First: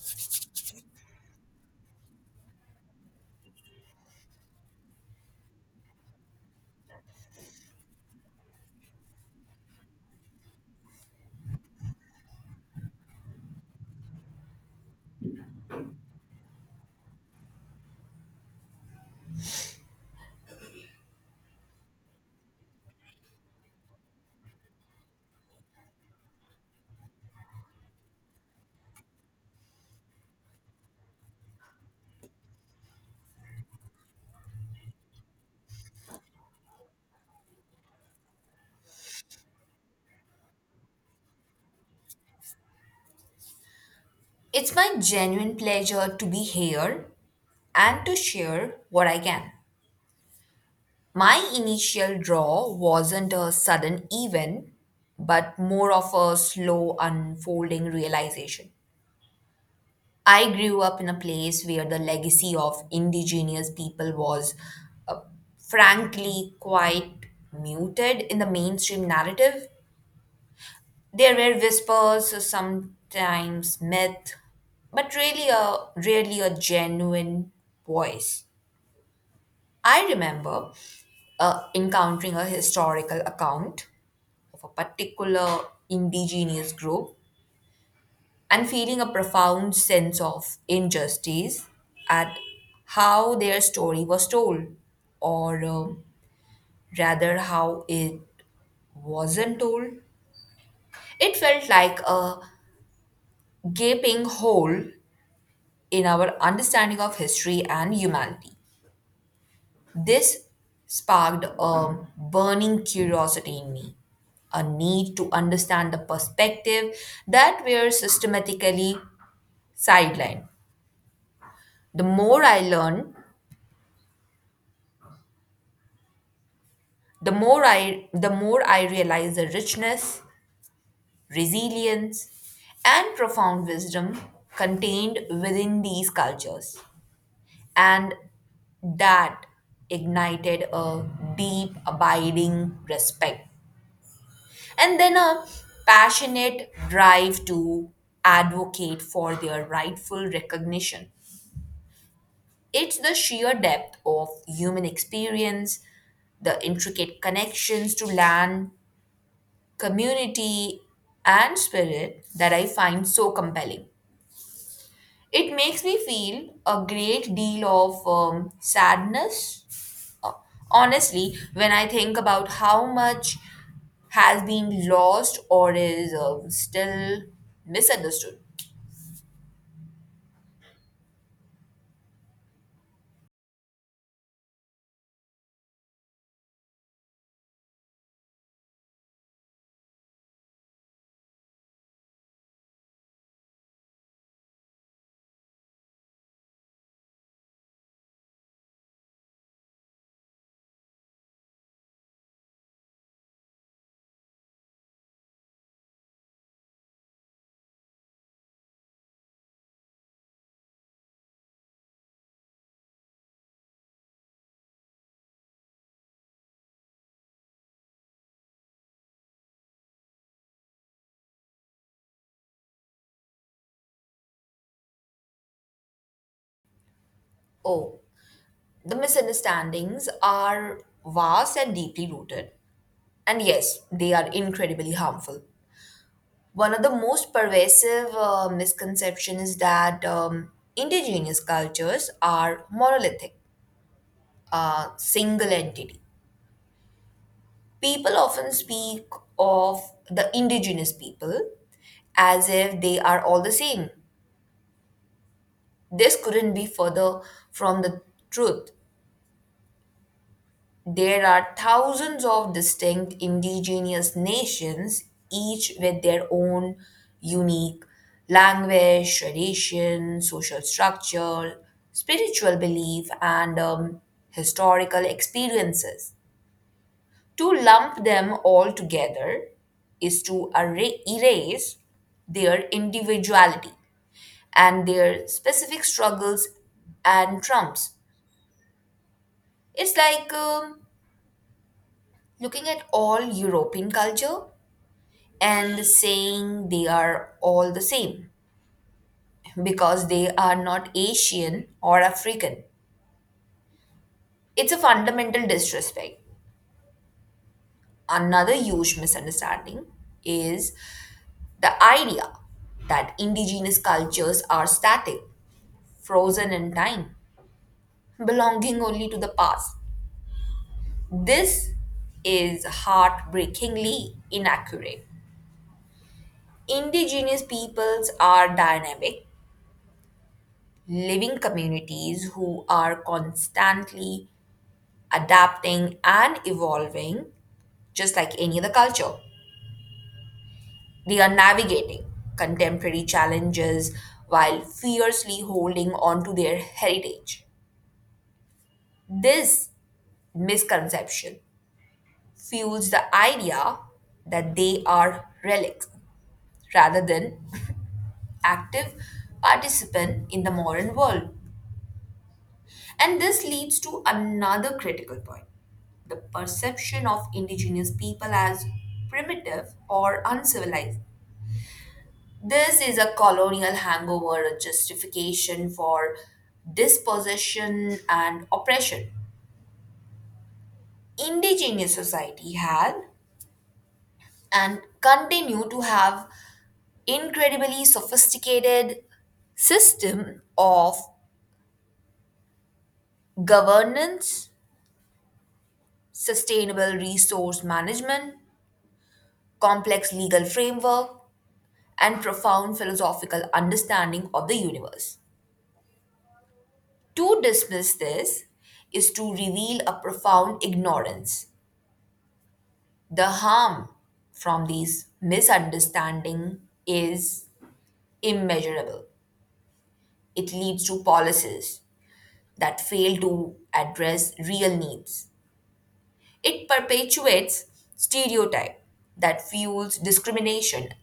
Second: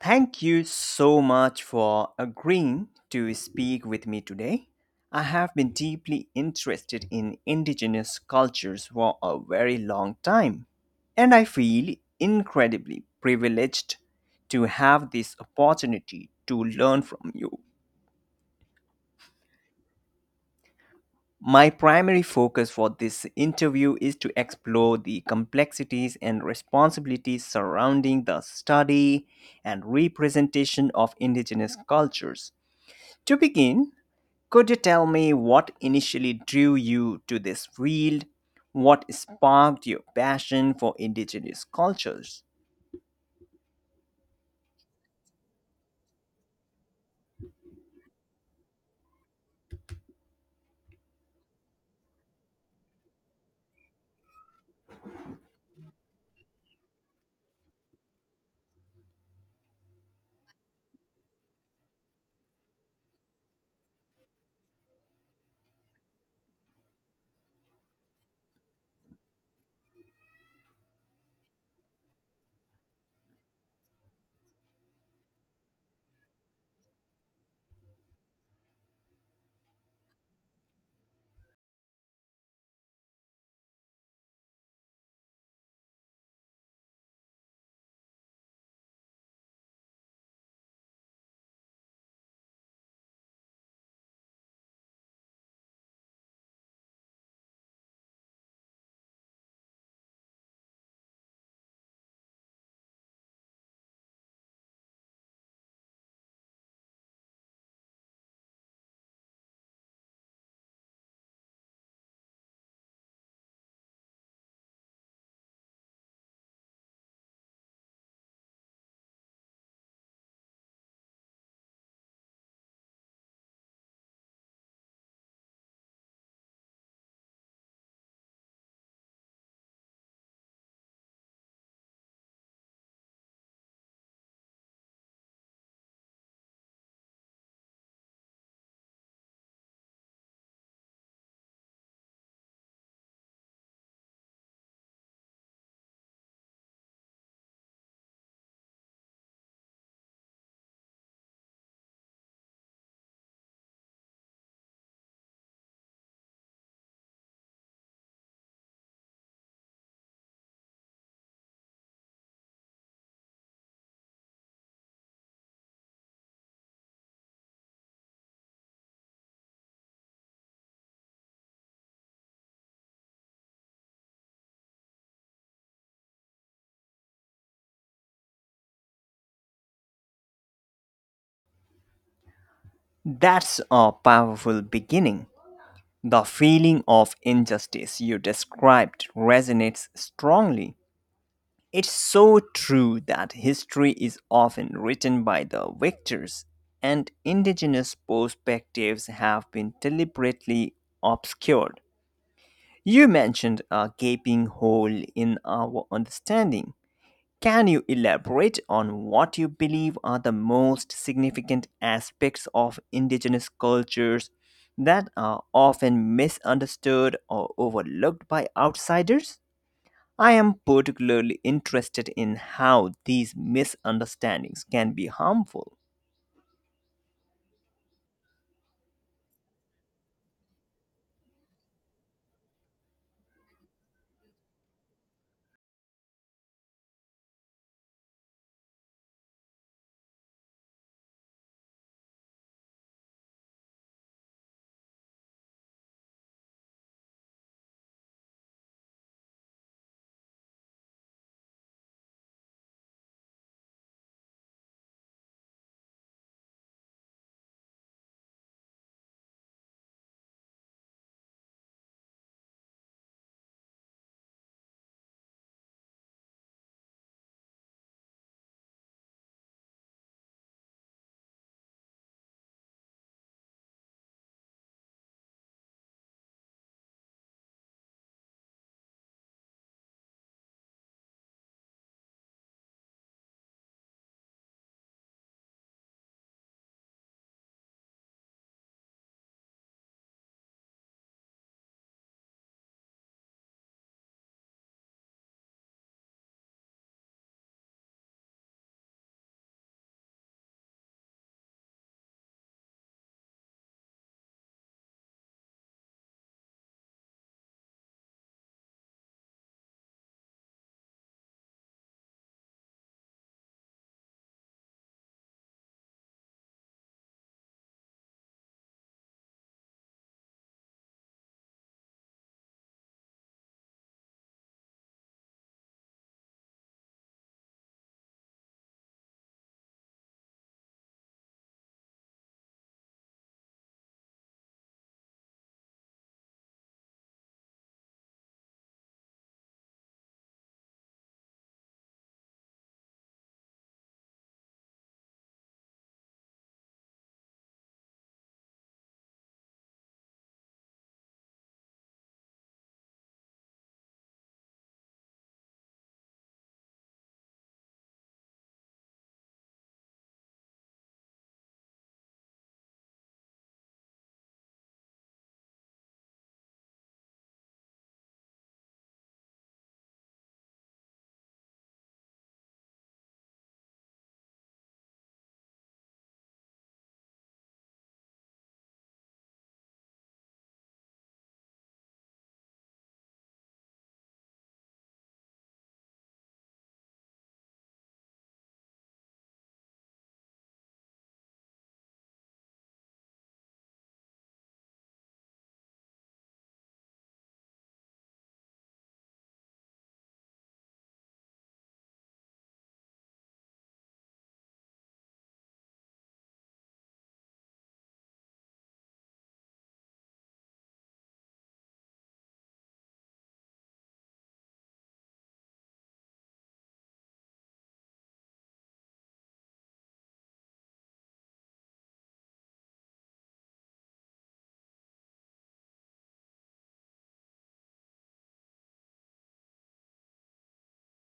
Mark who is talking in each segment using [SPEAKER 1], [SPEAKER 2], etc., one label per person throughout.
[SPEAKER 1] Thank you so much for agreeing to speak with me today. I have been deeply interested in indigenous cultures for a very long time, and I feel incredibly privileged to have this opportunity to learn from you. My primary focus for this interview is to explore the complexities and responsibilities surrounding the study and representation of indigenous cultures. To begin, could you tell me what initially drew you to this field? What sparked your passion for indigenous cultures?
[SPEAKER 2] It's my genuine pleasure to be here and to share what I can. My initial draw wasn't a sudden event, but more of a slow unfolding realization. I grew up in a place where the legacy of indigenous people was uh, frankly quite muted in the mainstream narrative. There were whispers, so sometimes myth, but really a genuine voice. I remember encountering a historical account of a particular indigenous group and feeling a profound sense of injustice at how their story was told, or rather, how it wasn't told. It felt like a gaping hole in our understanding of history and humanity. This sparked a burning curiosity in me, a need to understand the perspective that were systematically sidelined. The more I learned, the more I realized the richness, resilience, and profound wisdom contained within these cultures. And that ignited a deep, abiding respect and then a passionate drive to advocate for their rightful recognition. It's the sheer depth of human experience, the intricate connections to land, community, and spirit that I find so compelling. It makes me feel a great deal of sadness, honestly, when I think about how much has been lost or is still misunderstood.
[SPEAKER 1] That's a powerful beginning. The feeling of injustice you described resonates strongly. It's so true that history is often written by the victors, and indigenous perspectives have been deliberately obscured. You mentioned a gaping hole in our understanding. Can you elaborate on what you believe are the most significant aspects of indigenous cultures that are often misunderstood or overlooked by outsiders? I am particularly interested in how these misunderstandings can be harmful.
[SPEAKER 2] Oh, the misunderstandings are vast and deeply rooted, and yes, they are incredibly harmful. One of the most pervasive misconceptions is that indigenous cultures are monolithic, a single entity. People often speak of the indigenous people as if they are all the same. This couldn't be further from the truth. There are thousands of distinct indigenous nations, each with their own unique language, tradition, social structure, spiritual belief, and historical experiences. To lump them all together is to erase their individuality and their specific struggles and trumps. It's like looking at all European culture and saying they are all the same because they are not Asian or African. It's a fundamental disrespect. Another huge misunderstanding is the idea that indigenous cultures are static, frozen in time, belonging only to the past. This is heartbreakingly inaccurate. Indigenous peoples are dynamic, living communities who are constantly adapting and evolving, just like any other culture. They are navigating contemporary challenges while fiercely holding on to their heritage. This misconception fuels the idea that they are relics rather than active participant in the modern world. And this leads to another critical point: the perception of indigenous people as primitive or uncivilized. This is a colonial hangover, a justification for dispossession and oppression. Indigenous society had and continue to have incredibly sophisticated system of governance, sustainable resource management, complex legal framework, and profound philosophical understanding of the universe. To dismiss this is to reveal a profound ignorance. The harm from these misunderstanding is immeasurable. It leads to policies that fail to address real needs. It perpetuates stereotype that fuels discrimination,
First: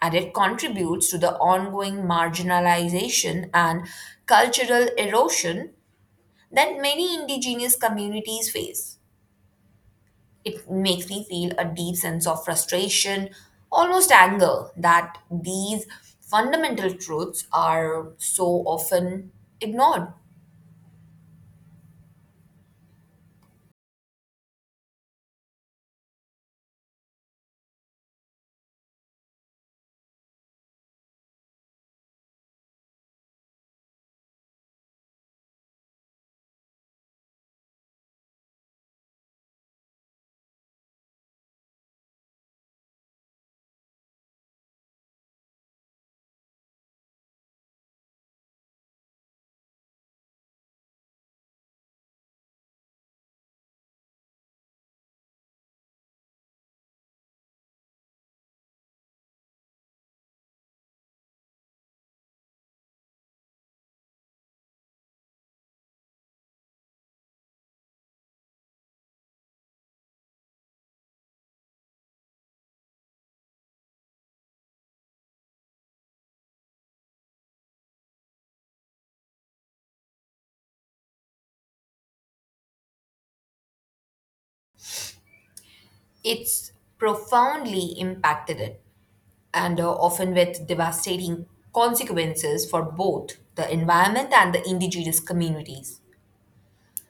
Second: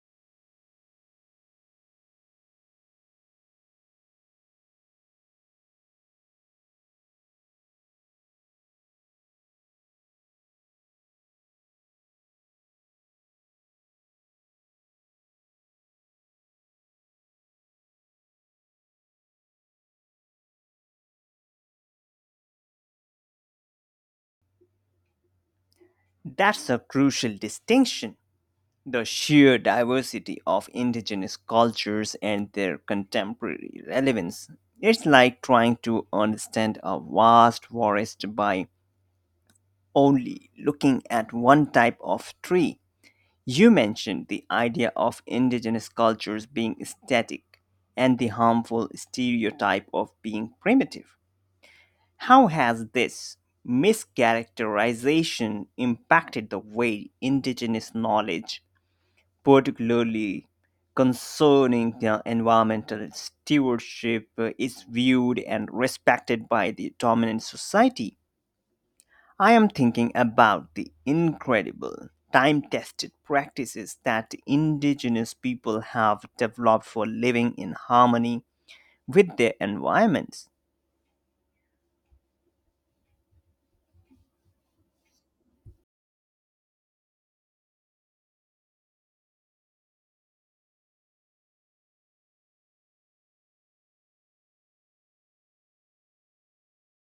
[SPEAKER 2] and it contributes to the ongoing marginalization and cultural erosion that many indigenous communities face. It makes me feel a deep sense of frustration, almost anger, that these fundamental truths are so often ignored.
[SPEAKER 1] That's a crucial distinction. The sheer diversity of indigenous cultures and their contemporary relevance. It's like trying to understand a vast forest by only looking at one type of tree. You mentioned the idea of indigenous cultures being static and the harmful stereotype of being primitive. How has this mischaracterization impacted the way indigenous knowledge, particularly concerning the environmental stewardship, is viewed and respected by the dominant society? I am thinking about the incredible time tested practices that indigenous people have developed for living in harmony with their environments.
[SPEAKER 2] It's profoundly impacted it, and often with devastating consequences for both the environment and the indigenous communities.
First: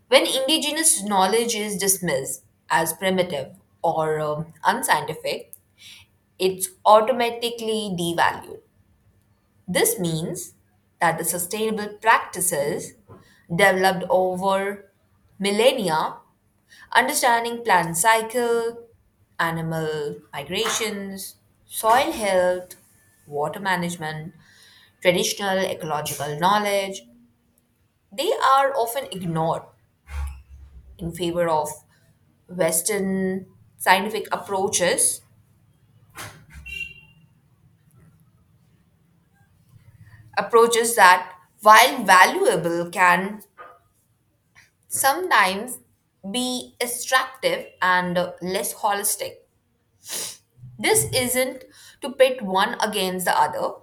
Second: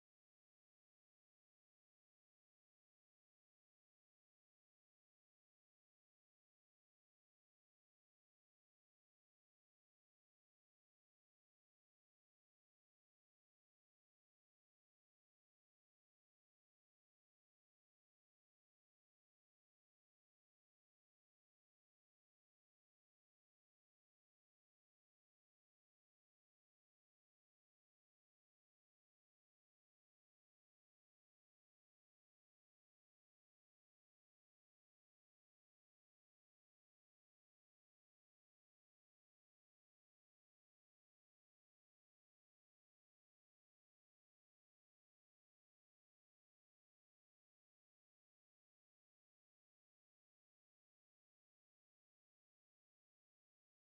[SPEAKER 2] When indigenous knowledge is dismissed as primitive or unscientific, it's automatically devalued. This means that the sustainable practices developed over millennia, understanding plant cycle, animal migrations, soil health, water management, traditional ecological knowledge, they are often ignored in favor of Western scientific approaches, approaches that, while valuable, can sometimes be extractive and less holistic. This isn't to pit one against the other,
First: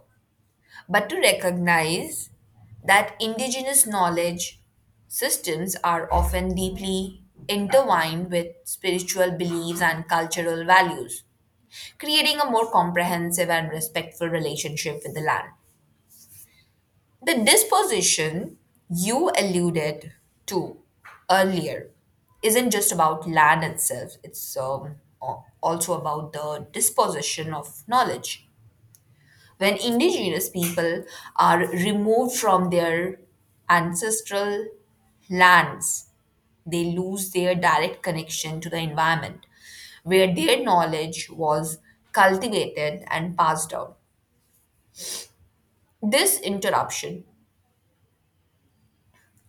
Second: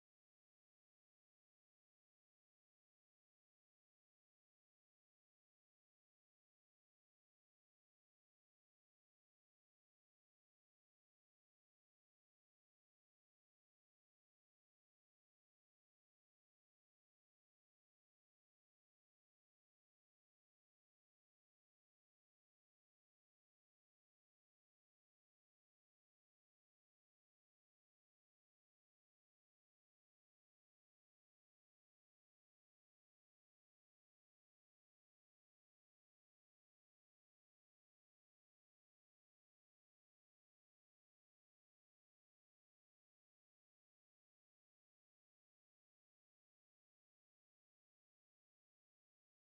[SPEAKER 2] but to recognize that indigenous knowledge systems are often deeply intertwined with spiritual beliefs and cultural values, creating a more comprehensive and respectful relationship with the land. The disposition you alluded to earlier isn't just about land itself, it's also about the disposition of knowledge. When indigenous people are removed from their ancestral lands, they lose their direct connection to the environment where their knowledge was cultivated and passed down. This interruption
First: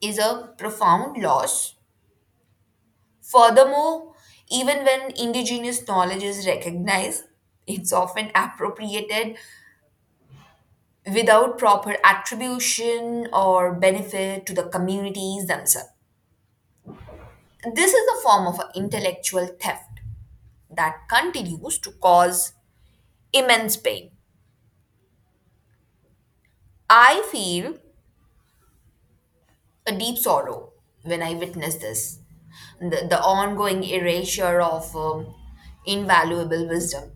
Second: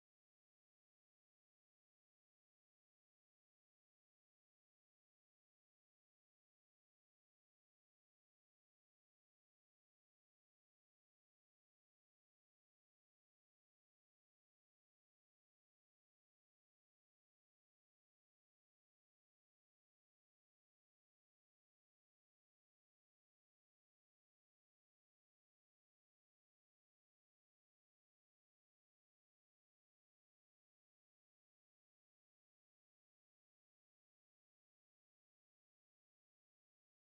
[SPEAKER 2] is a profound loss. Furthermore, even when indigenous knowledge is recognized, it's often appropriated without proper attribution or benefit to the communities themselves. This is a form of intellectual theft that continues to cause immense pain. I feel a deep sorrow when I witness this, the ongoing erasure of invaluable wisdom.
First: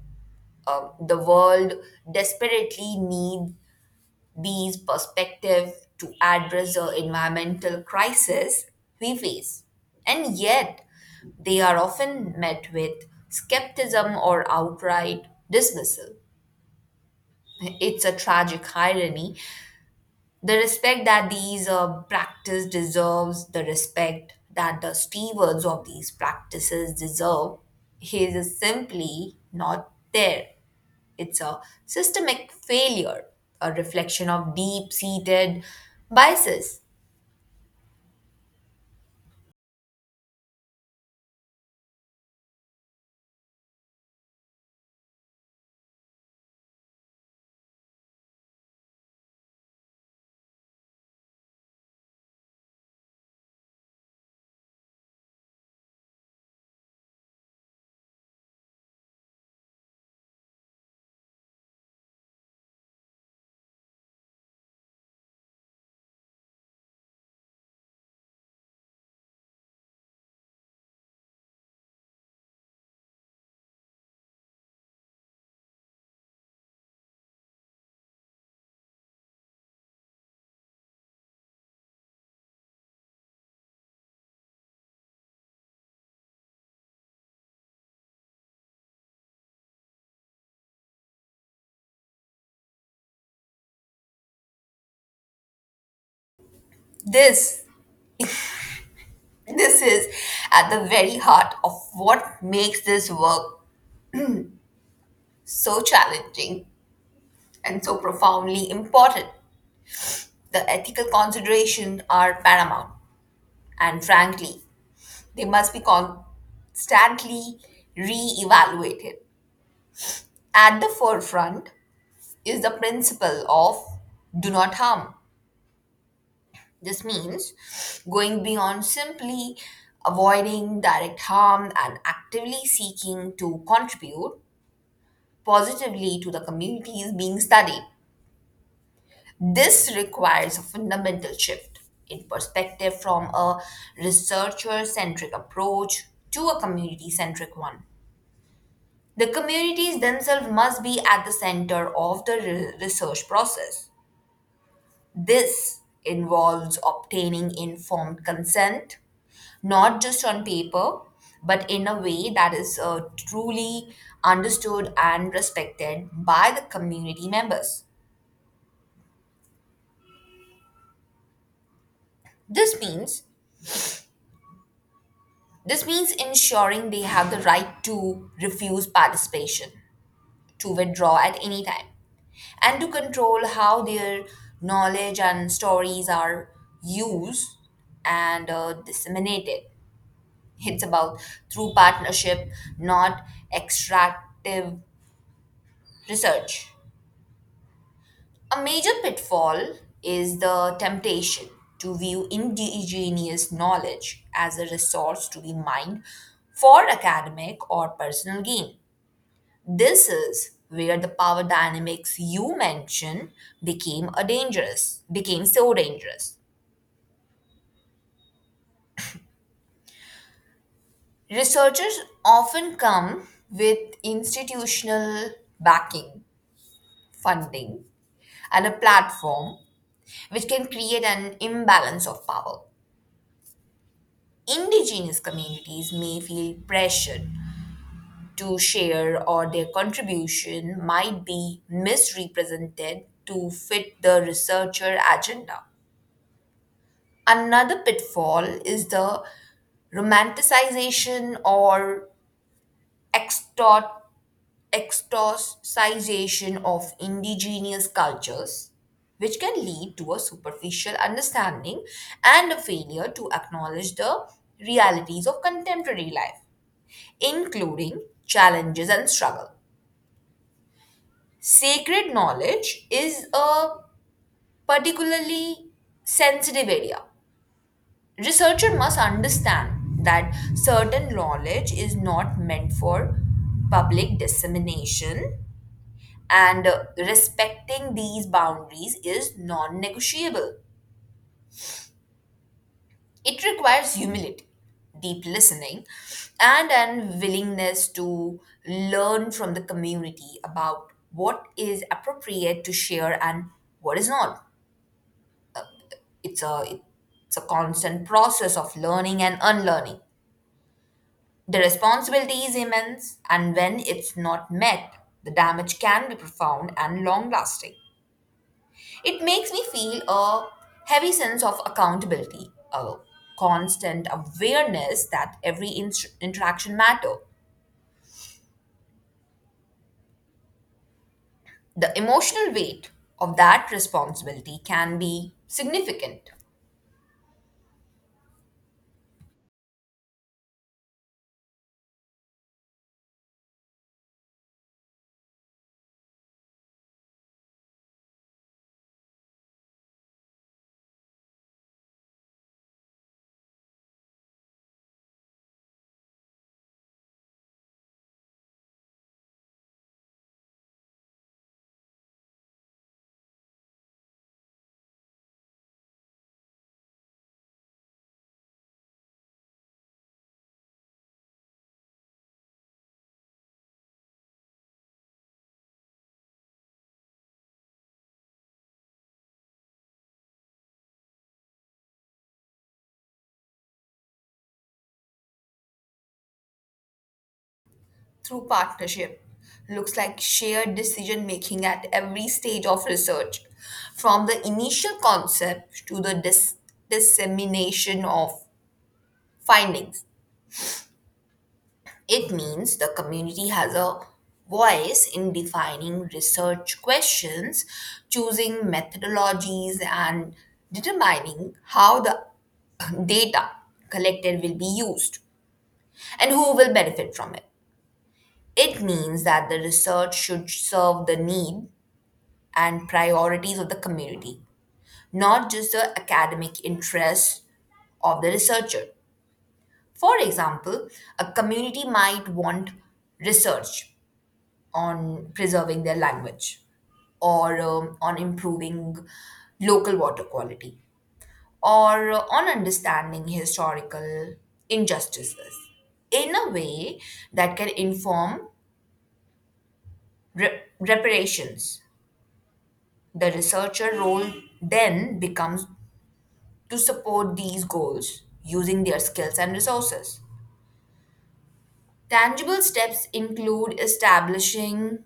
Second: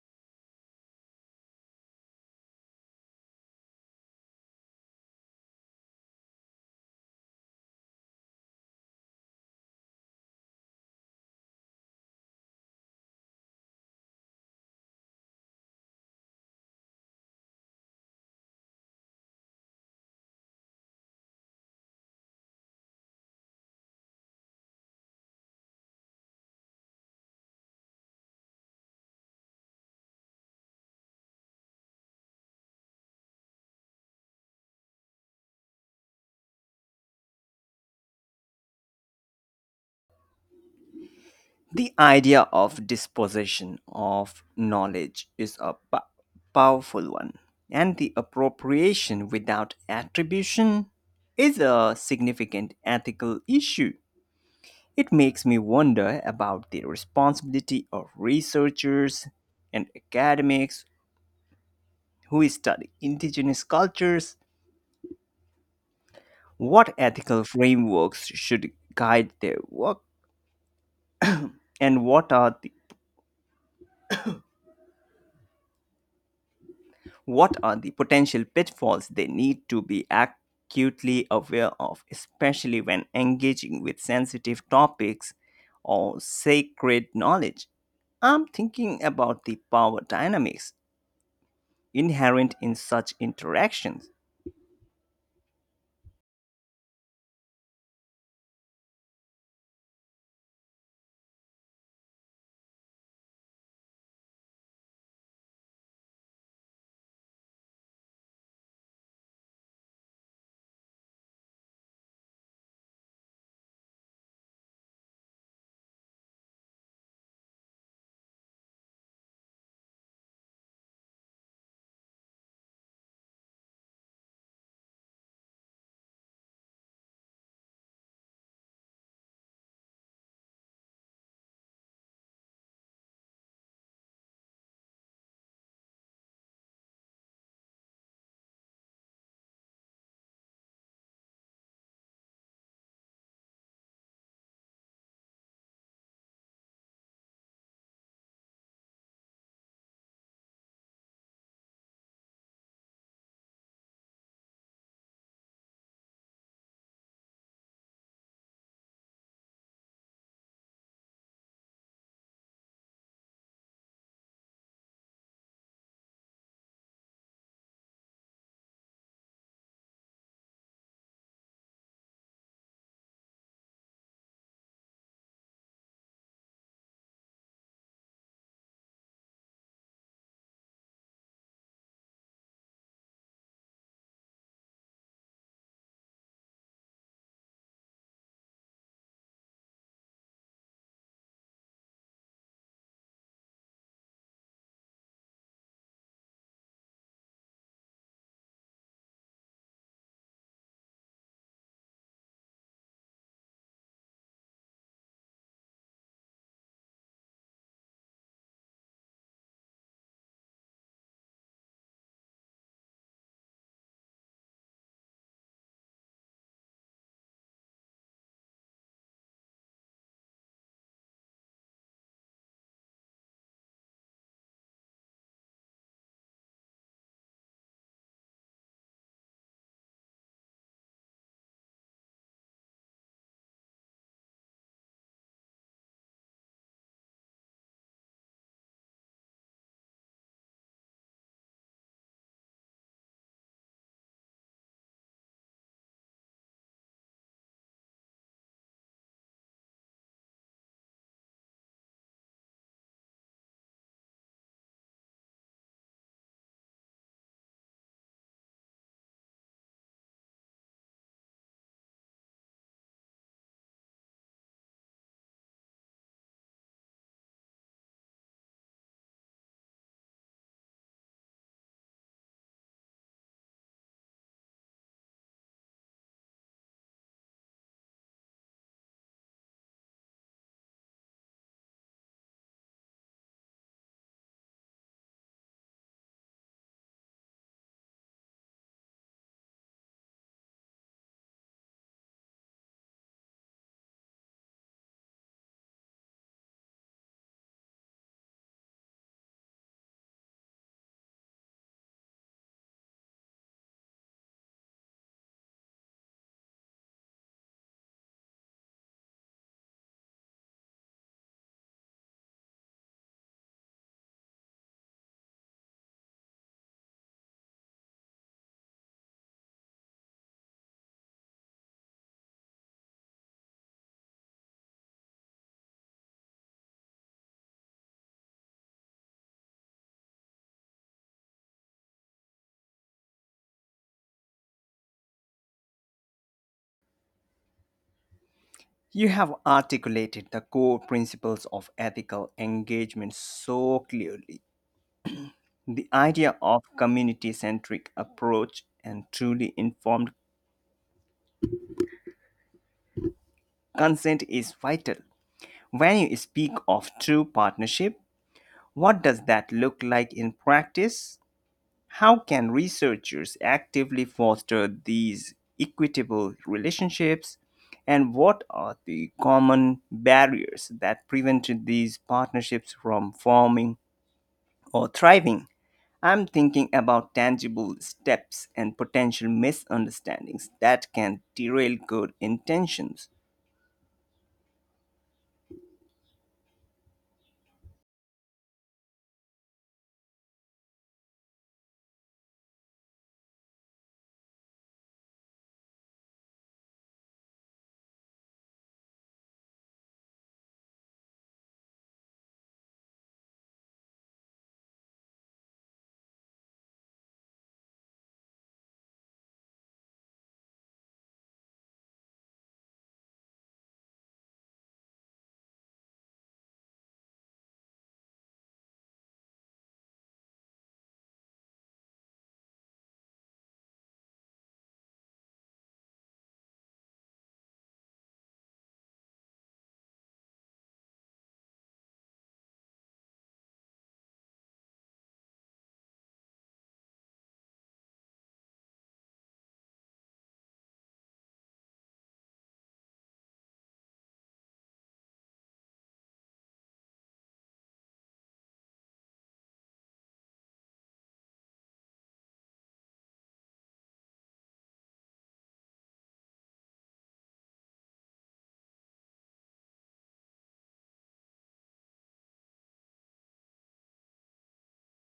[SPEAKER 2] The world desperately needs these perspectives to address the environmental crisis we face. And yet, they are often met with skepticism or outright dismissal. It's a tragic irony. The respect that these practice deserves, the respect that the stewards of these practices deserve, is simply not there. It's a systemic failure, a reflection of deep-seated biases.
[SPEAKER 1] The idea of dispossession of knowledge is a powerful one, and the appropriation without attribution is a significant ethical issue. It makes me wonder about the responsibility of researchers and academics who study indigenous cultures. What ethical frameworks should guide their work, and what are the potential pitfalls they need to be acutely aware of, especially when engaging with sensitive topics or sacred knowledge? I'm thinking about the power dynamics inherent in such interactions.
[SPEAKER 2] This, this is at the very heart of what makes this work so challenging and so profoundly important. The ethical considerations are paramount. And frankly, they must be constantly re-evaluated. At the forefront is the principle of do not harm. This means going beyond simply avoiding direct harm and actively seeking to contribute positively to the communities being studied. This requires a fundamental shift in perspective from a researcher centric approach to a community centric one. The communities themselves must be at the center of the research process. This involves obtaining informed consent, not just on paper, but in a way that is truly understood and respected by the community members. This means this means ensuring they have the right to refuse participation, to withdraw at any time, and to control how their knowledge and stories are used and disseminated. It's about through partnership, not extractive research. A major pitfall is the temptation to view indigenous knowledge as a resource to be mined for academic or personal gain. This is where the power dynamics you mentioned became so dangerous. Researchers often come with institutional backing, funding, and a platform which can create an imbalance of power. Indigenous communities may feel pressured to share, or their contribution might be misrepresented to fit the researcher agenda. Another pitfall is the romanticization or extort, extorticization of indigenous cultures, which can lead to a superficial understanding and a failure to acknowledge the realities of contemporary life, including challenges and struggle. Sacred knowledge is a particularly sensitive area. Researcher must understand that certain knowledge is not meant for public dissemination, and respecting these boundaries is non negotiable. It requires humility, deep listening, and an willingness to learn from the community about what is appropriate to share and what is not. It's a, it's a constant process of learning and unlearning. The responsibility is immense, and when it's not met, the damage can be profound and long lasting. It makes me feel a heavy sense of accountability, a constant awareness that every interaction matters. The emotional weight of that responsibility can be significant.
[SPEAKER 1] You have articulated the core principles of ethical engagement so clearly. The idea of community centric approach and truly informed consent is vital. When you speak of true partnership, what does that look like in practice? How can researchers actively foster these equitable relationships? And what are the common barriers that prevent these partnerships from forming or thriving? I'm thinking about tangible steps and potential misunderstandings that can derail good intentions.
[SPEAKER 2] Through partnership. Looks like shared decision making at every stage of research, from the initial concept to the dissemination of findings. It means the community has a voice in defining research questions, choosing methodologies, and determining how the data collected will be used and who will benefit from it. It means that the research should serve the need and priorities of the community, not just the academic interests of the researcher. For example, a community might want research on preserving their language, or on improving local water quality, or on understanding historical injustices in a way that can inform reparations. The researcher role then becomes to support these goals using their skills and resources. Tangible steps include establishing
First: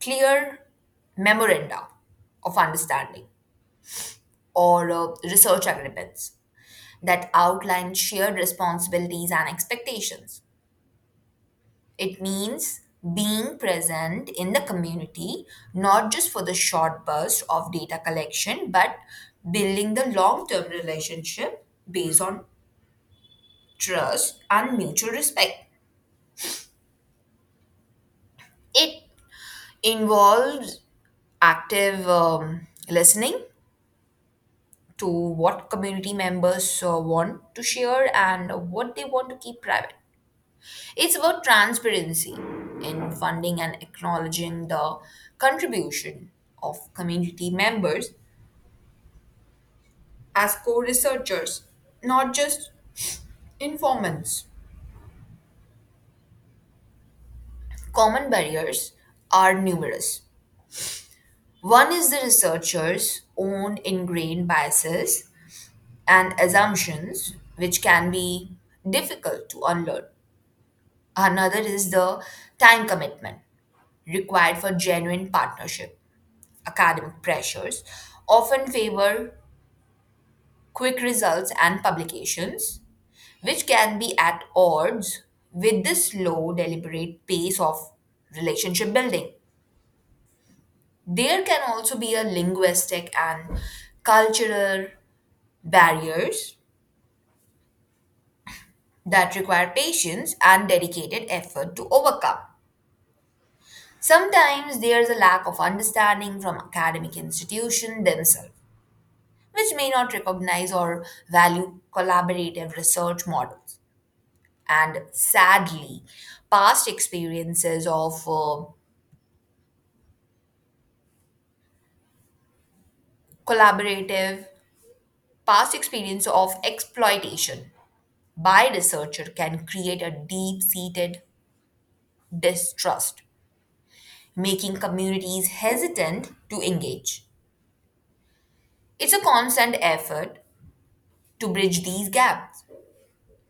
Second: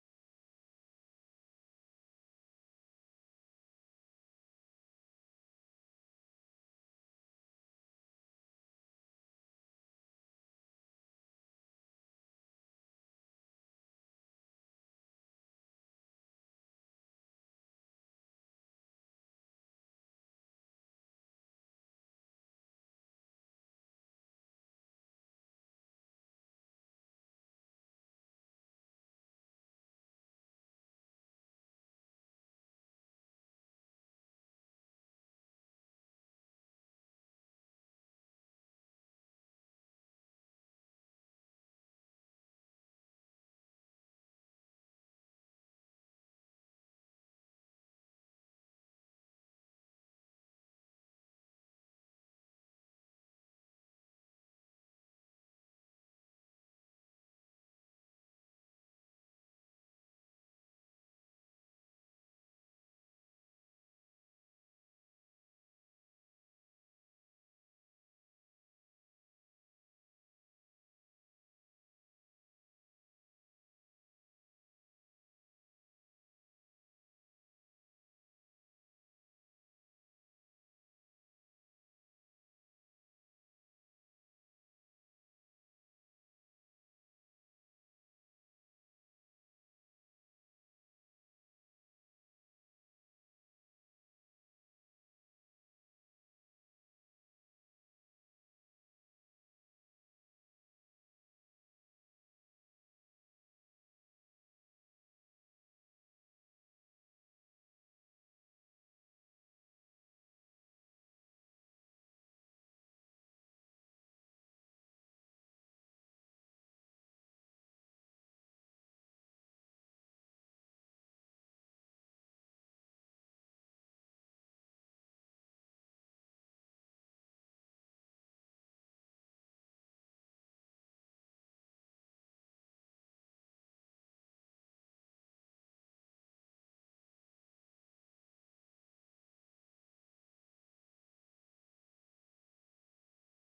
[SPEAKER 2] clear memoranda of understanding or research agreements that outline shared responsibilities and expectations. It means being present in the community, not just for the short burst of data collection, but building the long term relationship based on trust and mutual respect. It involves active listening to what community members want to share and what they want to keep private. It's about transparency in funding and acknowledging the contribution of community members as co researchers, not just informants. Common barriers are numerous. One is the researcher's own ingrained biases and assumptions, which can be difficult to unlearn. Another is the time commitment required for genuine partnership. Academic pressures often favor quick results and publications, which can be at odds with the slow, deliberate pace of relationship building. There can also be a linguistic and cultural barriers that require patience and dedicated effort to overcome. Sometimes there is a lack of understanding from academic institutions themselves, which may not recognize or value collaborative research models. And sadly, past experiences of uh, collaborative, past experience of exploitation by researcher can create a deep-seated distrust, making communities hesitant to engage. It's a constant effort to bridge these gaps,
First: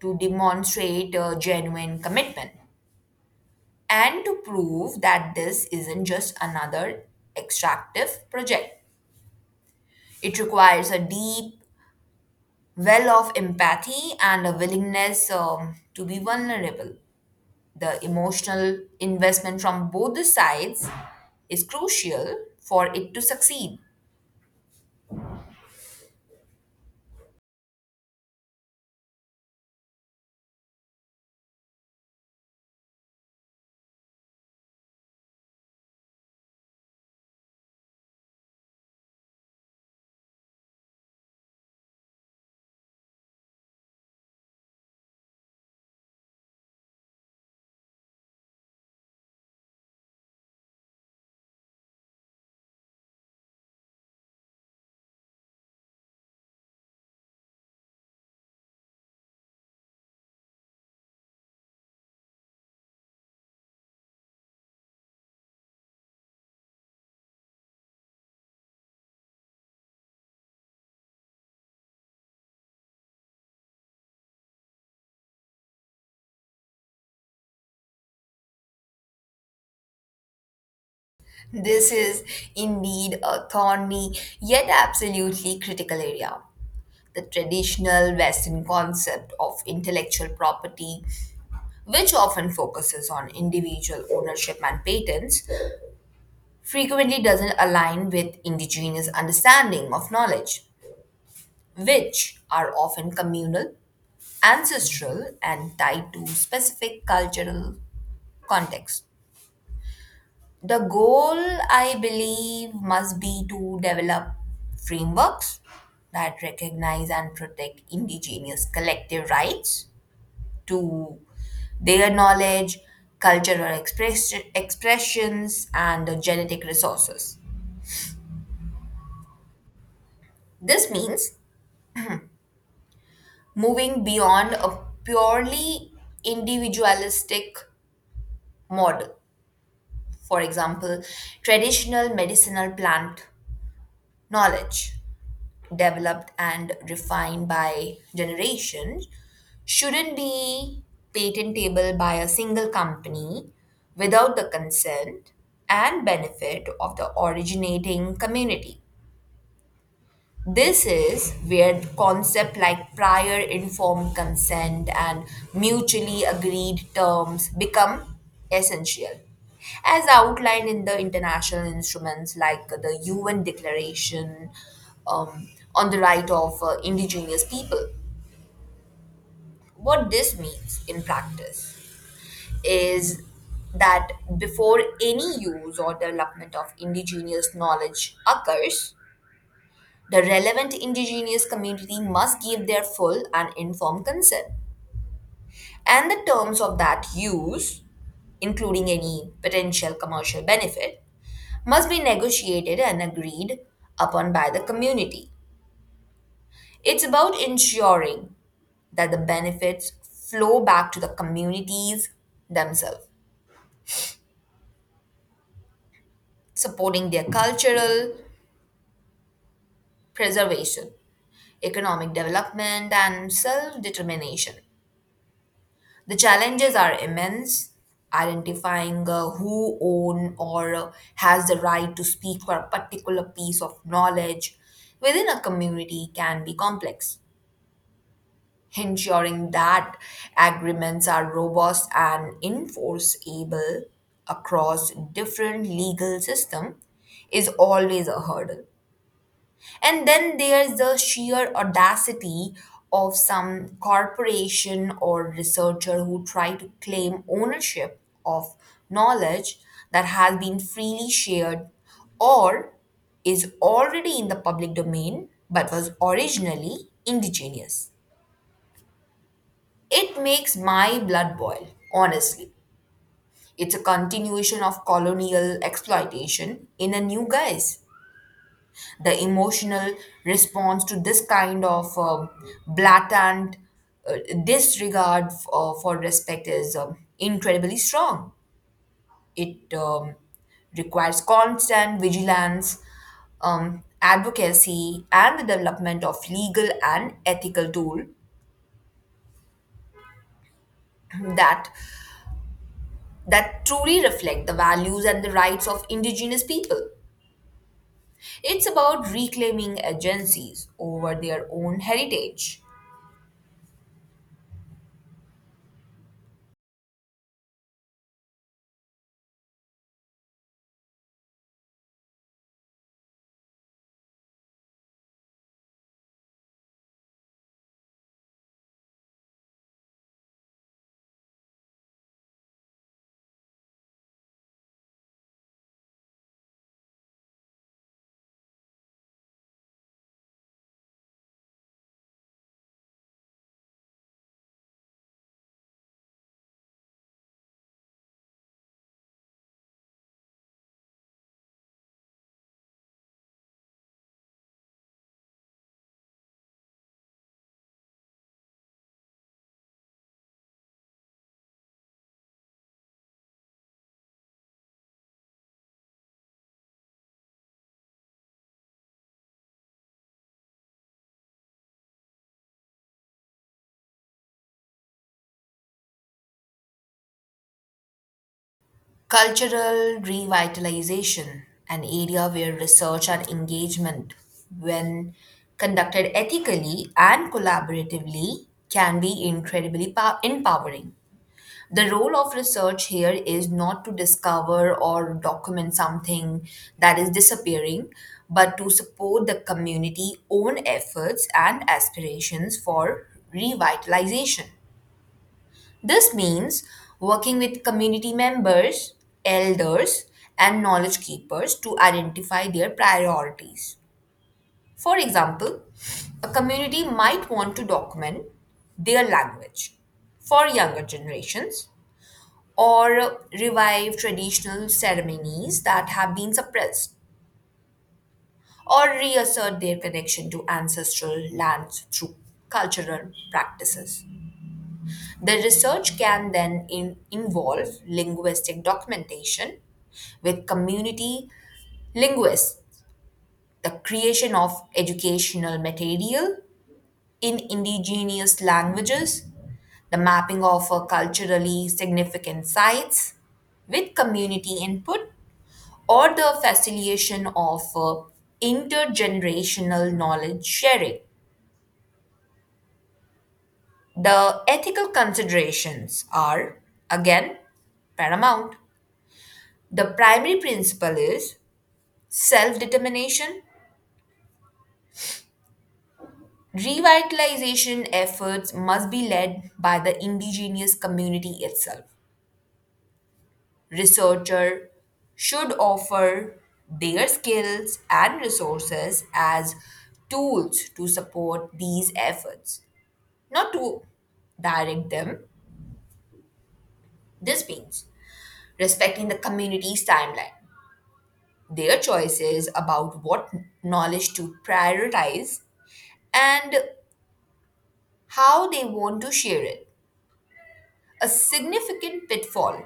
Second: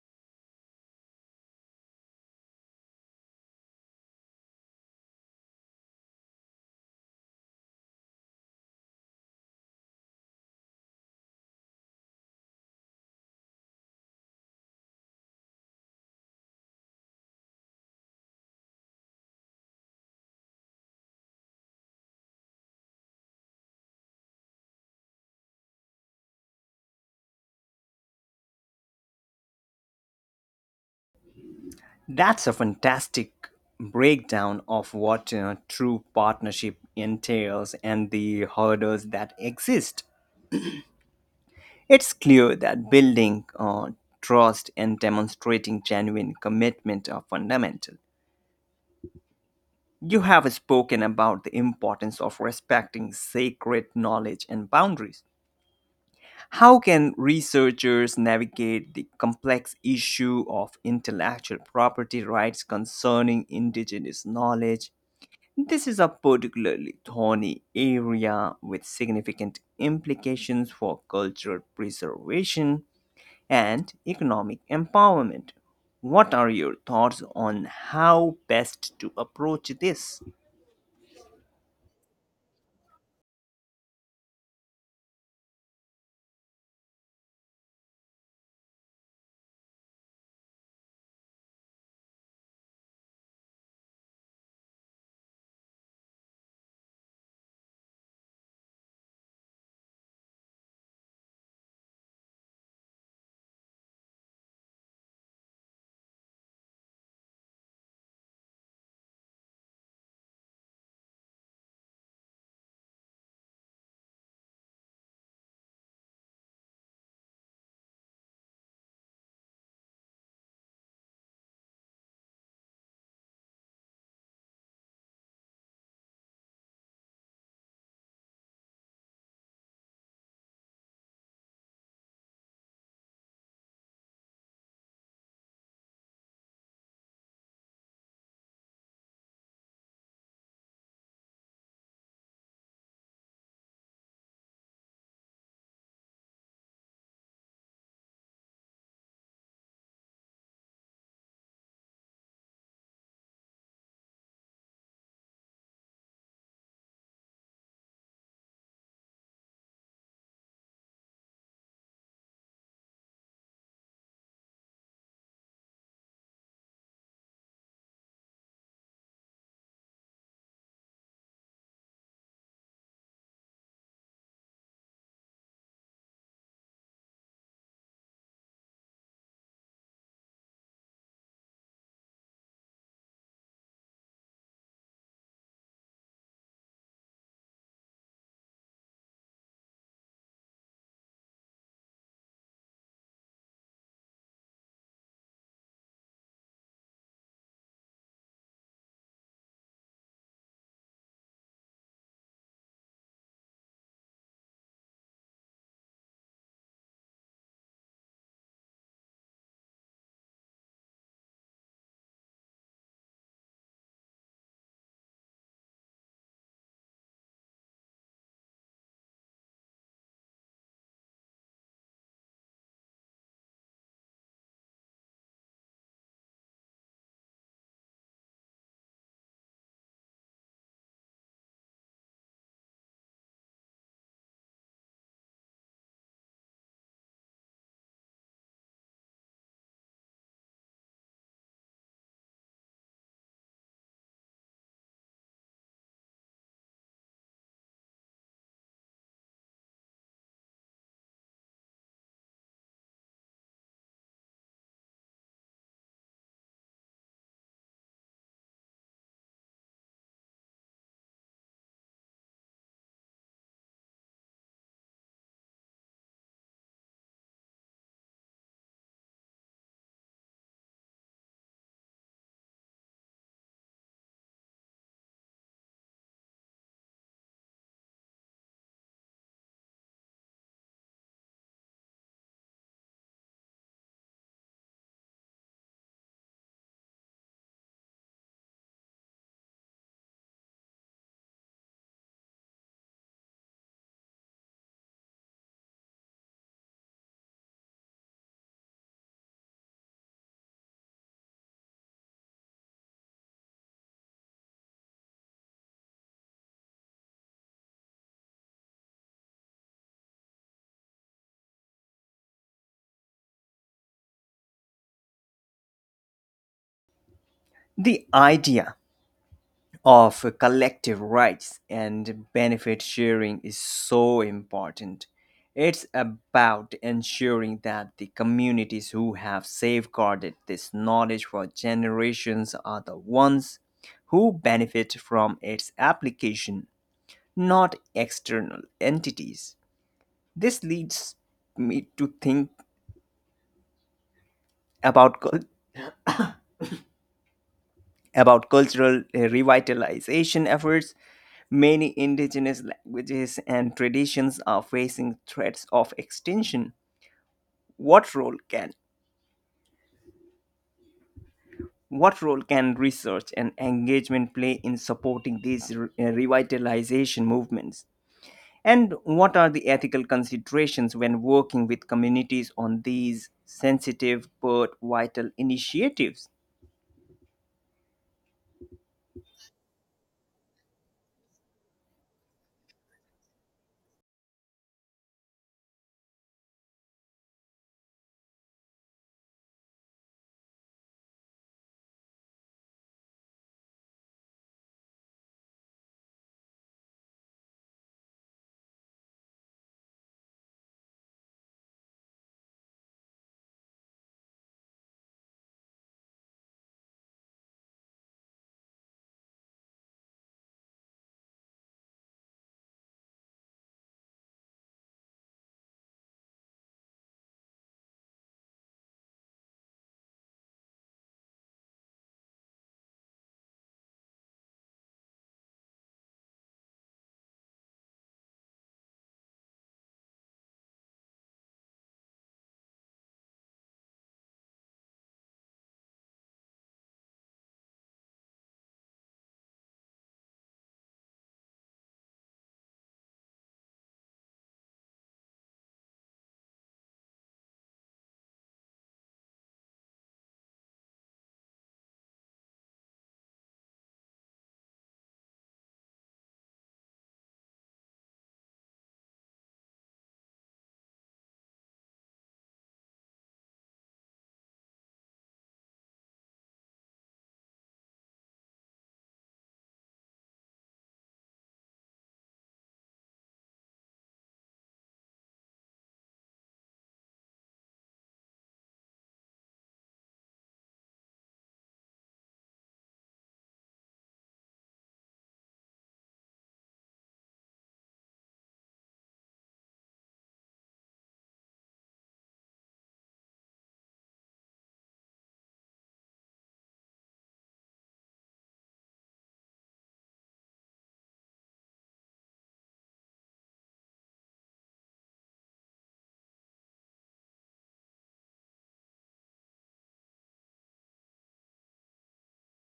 [SPEAKER 2] to demonstrate a genuine commitment, and to prove that this isn't just another extractive project. It requires a deep well of empathy and a willingness to be vulnerable. The emotional investment from both the sides is crucial for it to succeed.
[SPEAKER 1] That's a fantastic breakdown of what true partnership entails and the hurdles that exist. It's clear that building trust and demonstrating genuine commitment are fundamental. You have spoken about the importance of respecting sacred knowledge and boundaries. How can researchers navigate the complex issue of intellectual property rights concerning indigenous knowledge? This is a particularly thorny area with significant implications for cultural preservation and economic empowerment. What are your thoughts on how best to approach this?
[SPEAKER 2] This is indeed a thorny yet absolutely critical area. The traditional Western concept of intellectual property, which often focuses on individual ownership and patents, frequently doesn't align with indigenous understanding of knowledge, which are often communal, ancestral, and tied to specific cultural context. The goal, I believe, must be to develop frameworks that recognize and protect indigenous collective rights to their knowledge, cultural expressions, and the genetic resources. This means moving beyond a purely individualistic model. For example, traditional medicinal plant knowledge developed and refined by generations shouldn't be patentable by a single company without the consent and benefit of the originating community. This is where concepts like prior informed consent and mutually agreed terms become essential, as outlined in the international instruments like the UN Declaration um, on the Right of Indigenous People. What this means in practice is that before any use or development of indigenous knowledge occurs, the relevant indigenous community must give their full and informed consent. And the terms of that use, including any potential commercial benefit, must be negotiated and agreed upon by the community. It's about ensuring that the benefits flow back to the communities themselves, supporting their cultural preservation, economic development, and self determination. The challenges are immense. Identifying who own or has the right to speak for a particular piece of knowledge within a community can be complex. Ensuring that agreements are robust and enforceable across different legal systems is always a hurdle. And then there's the sheer audacity of some corporation or researcher who try to claim ownership of knowledge that has been freely shared or is already in the public domain but was originally indigenous. It makes my blood boil, honestly. It's a continuation of colonial exploitation in a new guise. The emotional response to this kind of blatant uh, disregard for respect is incredibly strong. It requires constant vigilance, advocacy, and the development of legal and ethical tools that that truly reflect the values and the rights of indigenous people. It's about reclaiming agencies over their own heritage.
[SPEAKER 1] The idea of collective rights and benefit sharing is so important. It's about ensuring that the communities who have safeguarded this knowledge for generations are the ones who benefit from its application, not external entities. This leads me to think about about cultural revitalization efforts. Many indigenous languages and traditions are facing threats of extinction. What role can what role can research and engagement play in supporting these revitalization movements? And what are the ethical considerations when working with communities on these sensitive but vital initiatives?
[SPEAKER 2] Cultural revitalization, an area where research and engagement, when conducted ethically and collaboratively, can be incredibly empowering. The role of research here is not to discover or document something that is disappearing, but to support the community own efforts and aspirations for revitalization. This means working with community members, elders, and knowledge keepers to identify their priorities. For example, a community might want to document their language for younger generations, or revive traditional ceremonies that have been suppressed, or reassert their connection to ancestral lands through cultural practices. The research can then involve linguistic documentation with community linguists, the creation of educational material in indigenous languages, the mapping of culturally significant sites with community input, or the facilitation of intergenerational knowledge sharing. The ethical considerations are, again, paramount. The primary principle is self determination. Revitalization efforts must be led by the indigenous community itself. Researchers should offer their skills and resources as tools to support these efforts, not to direct them. This means respecting the community's timeline, their choices about what knowledge to prioritize, and how they want to share it. A significant pitfall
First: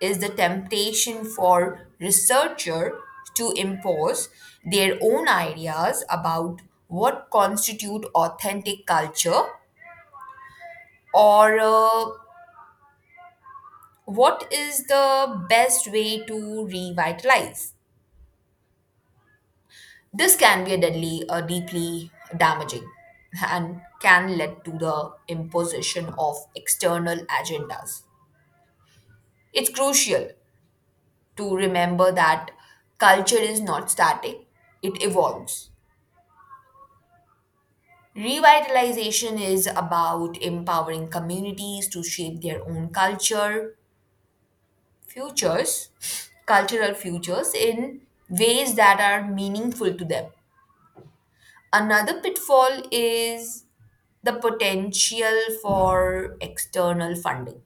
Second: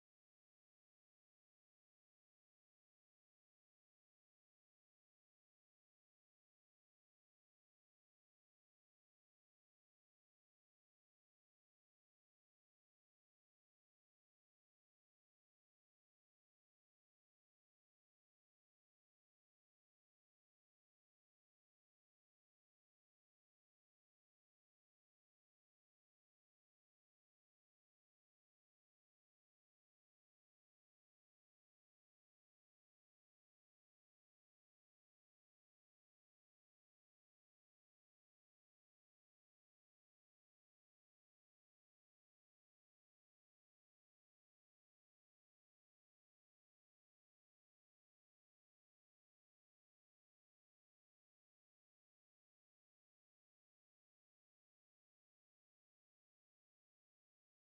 [SPEAKER 2] is the temptation for researcher to impose their own ideas about what constitute authentic culture, or what is the best way to revitalize. This can be a deeply damaging and can lead to the imposition of external agendas. It's crucial to remember that culture is not static, it evolves. Revitalization is about empowering communities to shape their own culture, futures, cultural futures in ways that are meaningful to them. Another pitfall is the potential for external funding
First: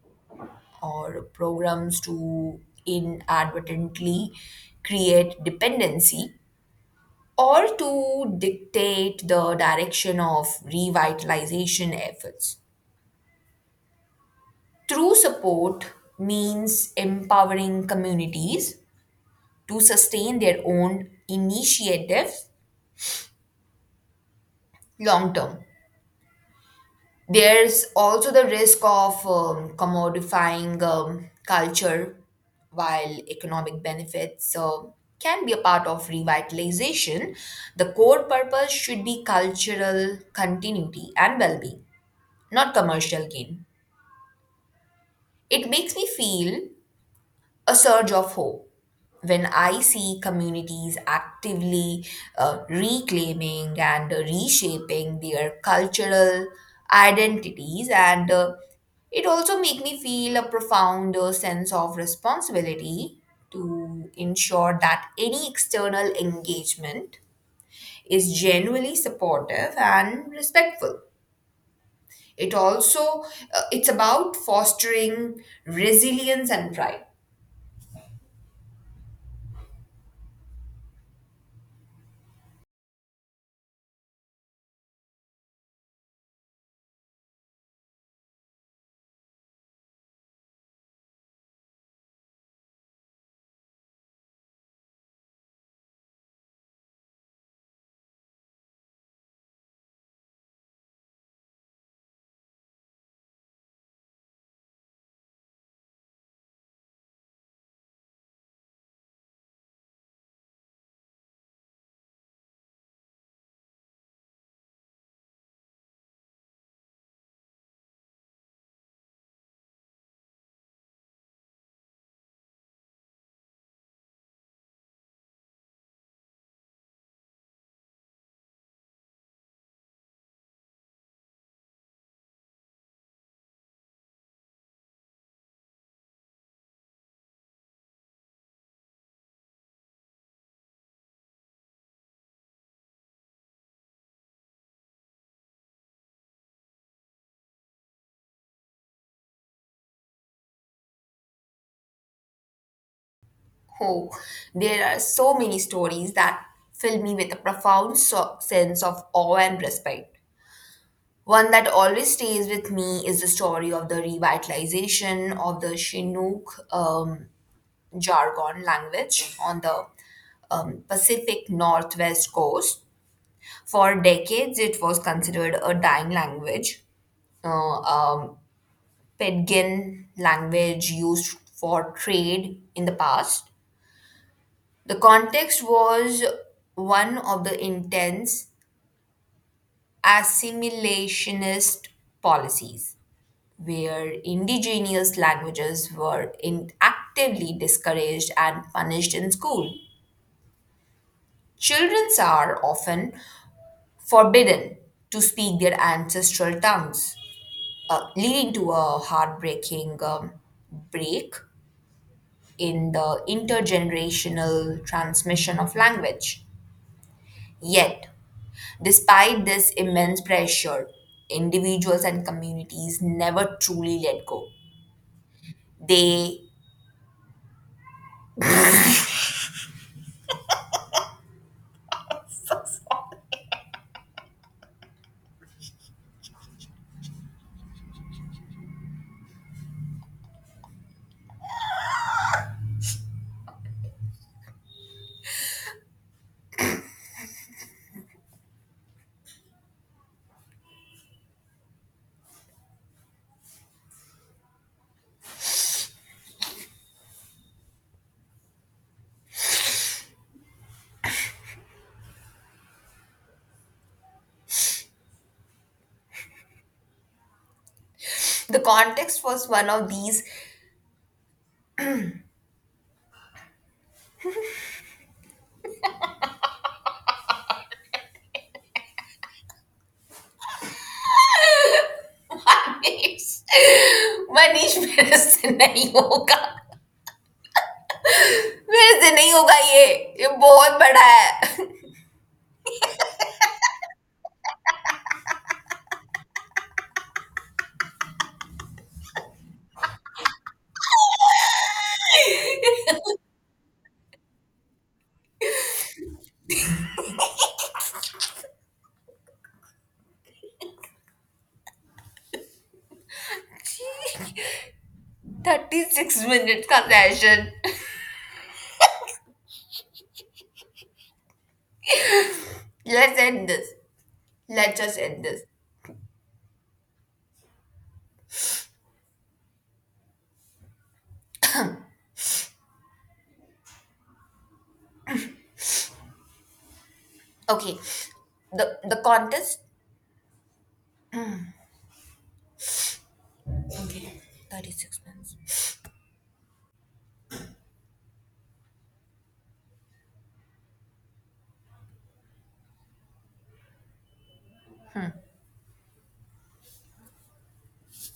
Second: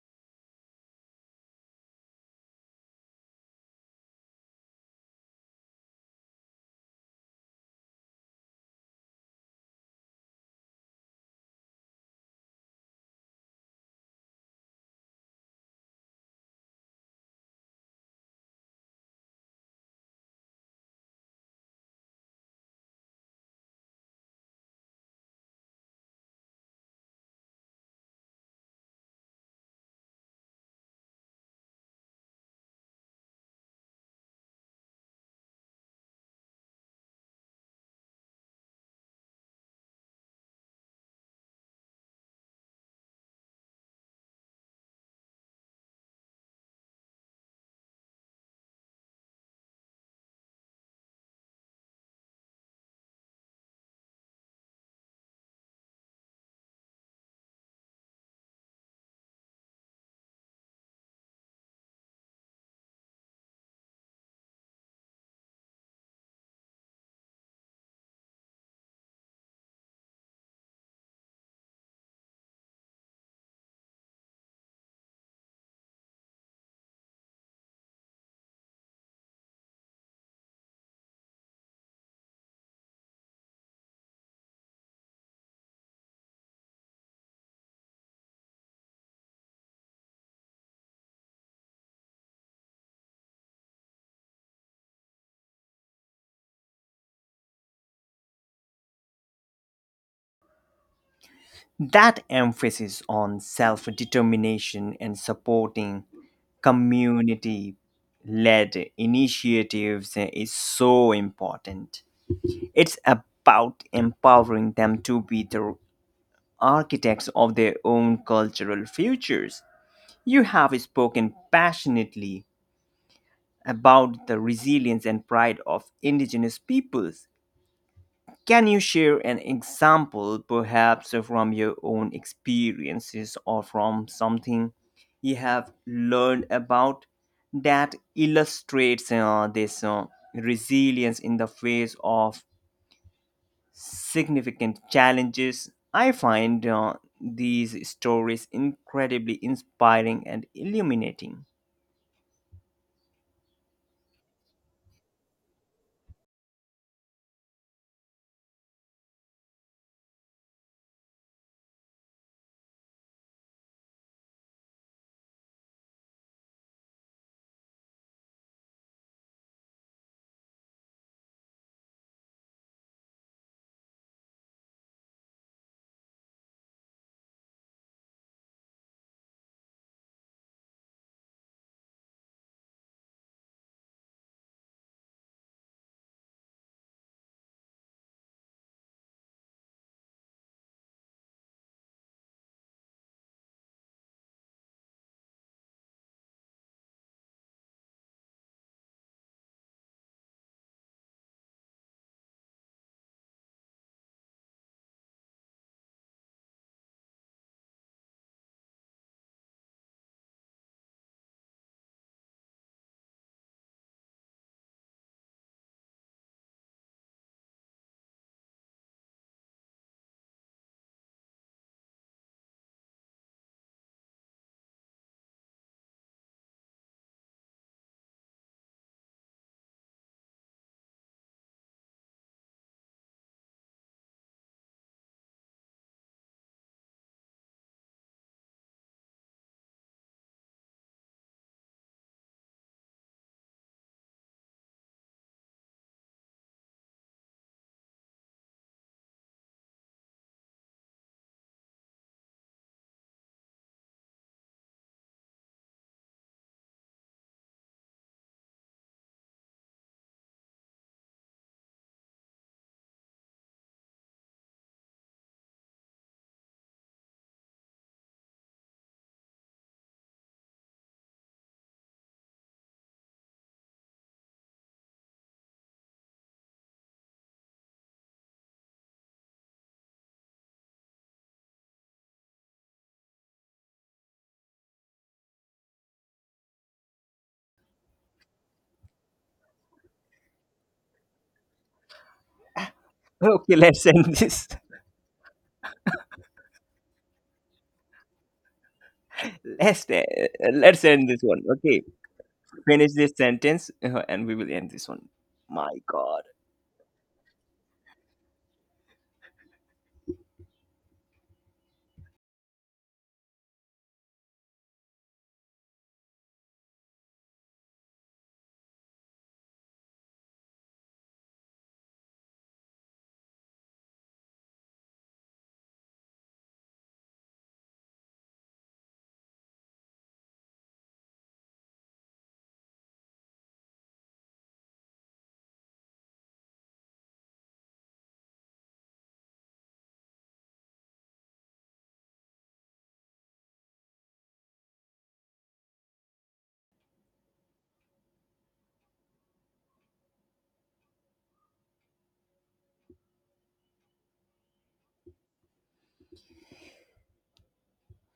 [SPEAKER 2] or programs to inadvertently create dependency all to dictate the direction of revitalization efforts. True support means empowering communities to sustain their own initiatives long term. There's also the risk of commodifying culture. While economic benefits can be a part of revitalization, the core purpose should be cultural continuity and well being, not commercial gain. It makes me feel a surge of hope when I see communities actively reclaiming and reshaping their cultural identities, and it also makes me feel a profound sense of responsibility to ensure that any external engagement is genuinely supportive and respectful. It also it's about fostering resilience and pride.
[SPEAKER 1] That emphasis on self determination and supporting community led initiatives is so important. It's about empowering them to be the architects of their own cultural futures. You have spoken passionately about the resilience and pride of indigenous peoples. Can you share an example, perhaps from your own experiences or from something you have learned about that illustrates this resilience in the face of significant challenges? I find these stories incredibly inspiring and illuminating.
[SPEAKER 2] Oh, there are so many stories that fill me with a profound sense of awe and respect. One that always stays with me is the story of the revitalization of the Chinook jargon language on the Pacific Northwest coast. For decades, it was considered a dying language, uh, um, pidgin language used for trade in the past. The context was one of the intense assimilationist policies, where indigenous languages were in actively discouraged and punished in school. Children are often forbidden to speak their ancestral tongues, leading to a heartbreaking break in the intergenerational transmission of language. Yet, despite this immense pressure, individuals and communities never truly let go. They the context was one of these Manish, Manish मेरे से नहीं होगा मेरे से नहीं होगा ये ये बहुत बड़ा है
[SPEAKER 1] Okay, let's end this. Let's uh, let's end this one. Okay. Finish this sentence and we will end this one. My God.
[SPEAKER 2] Thirty six minute का session let's end this let's just end this okay the the contest okay thirty six minutes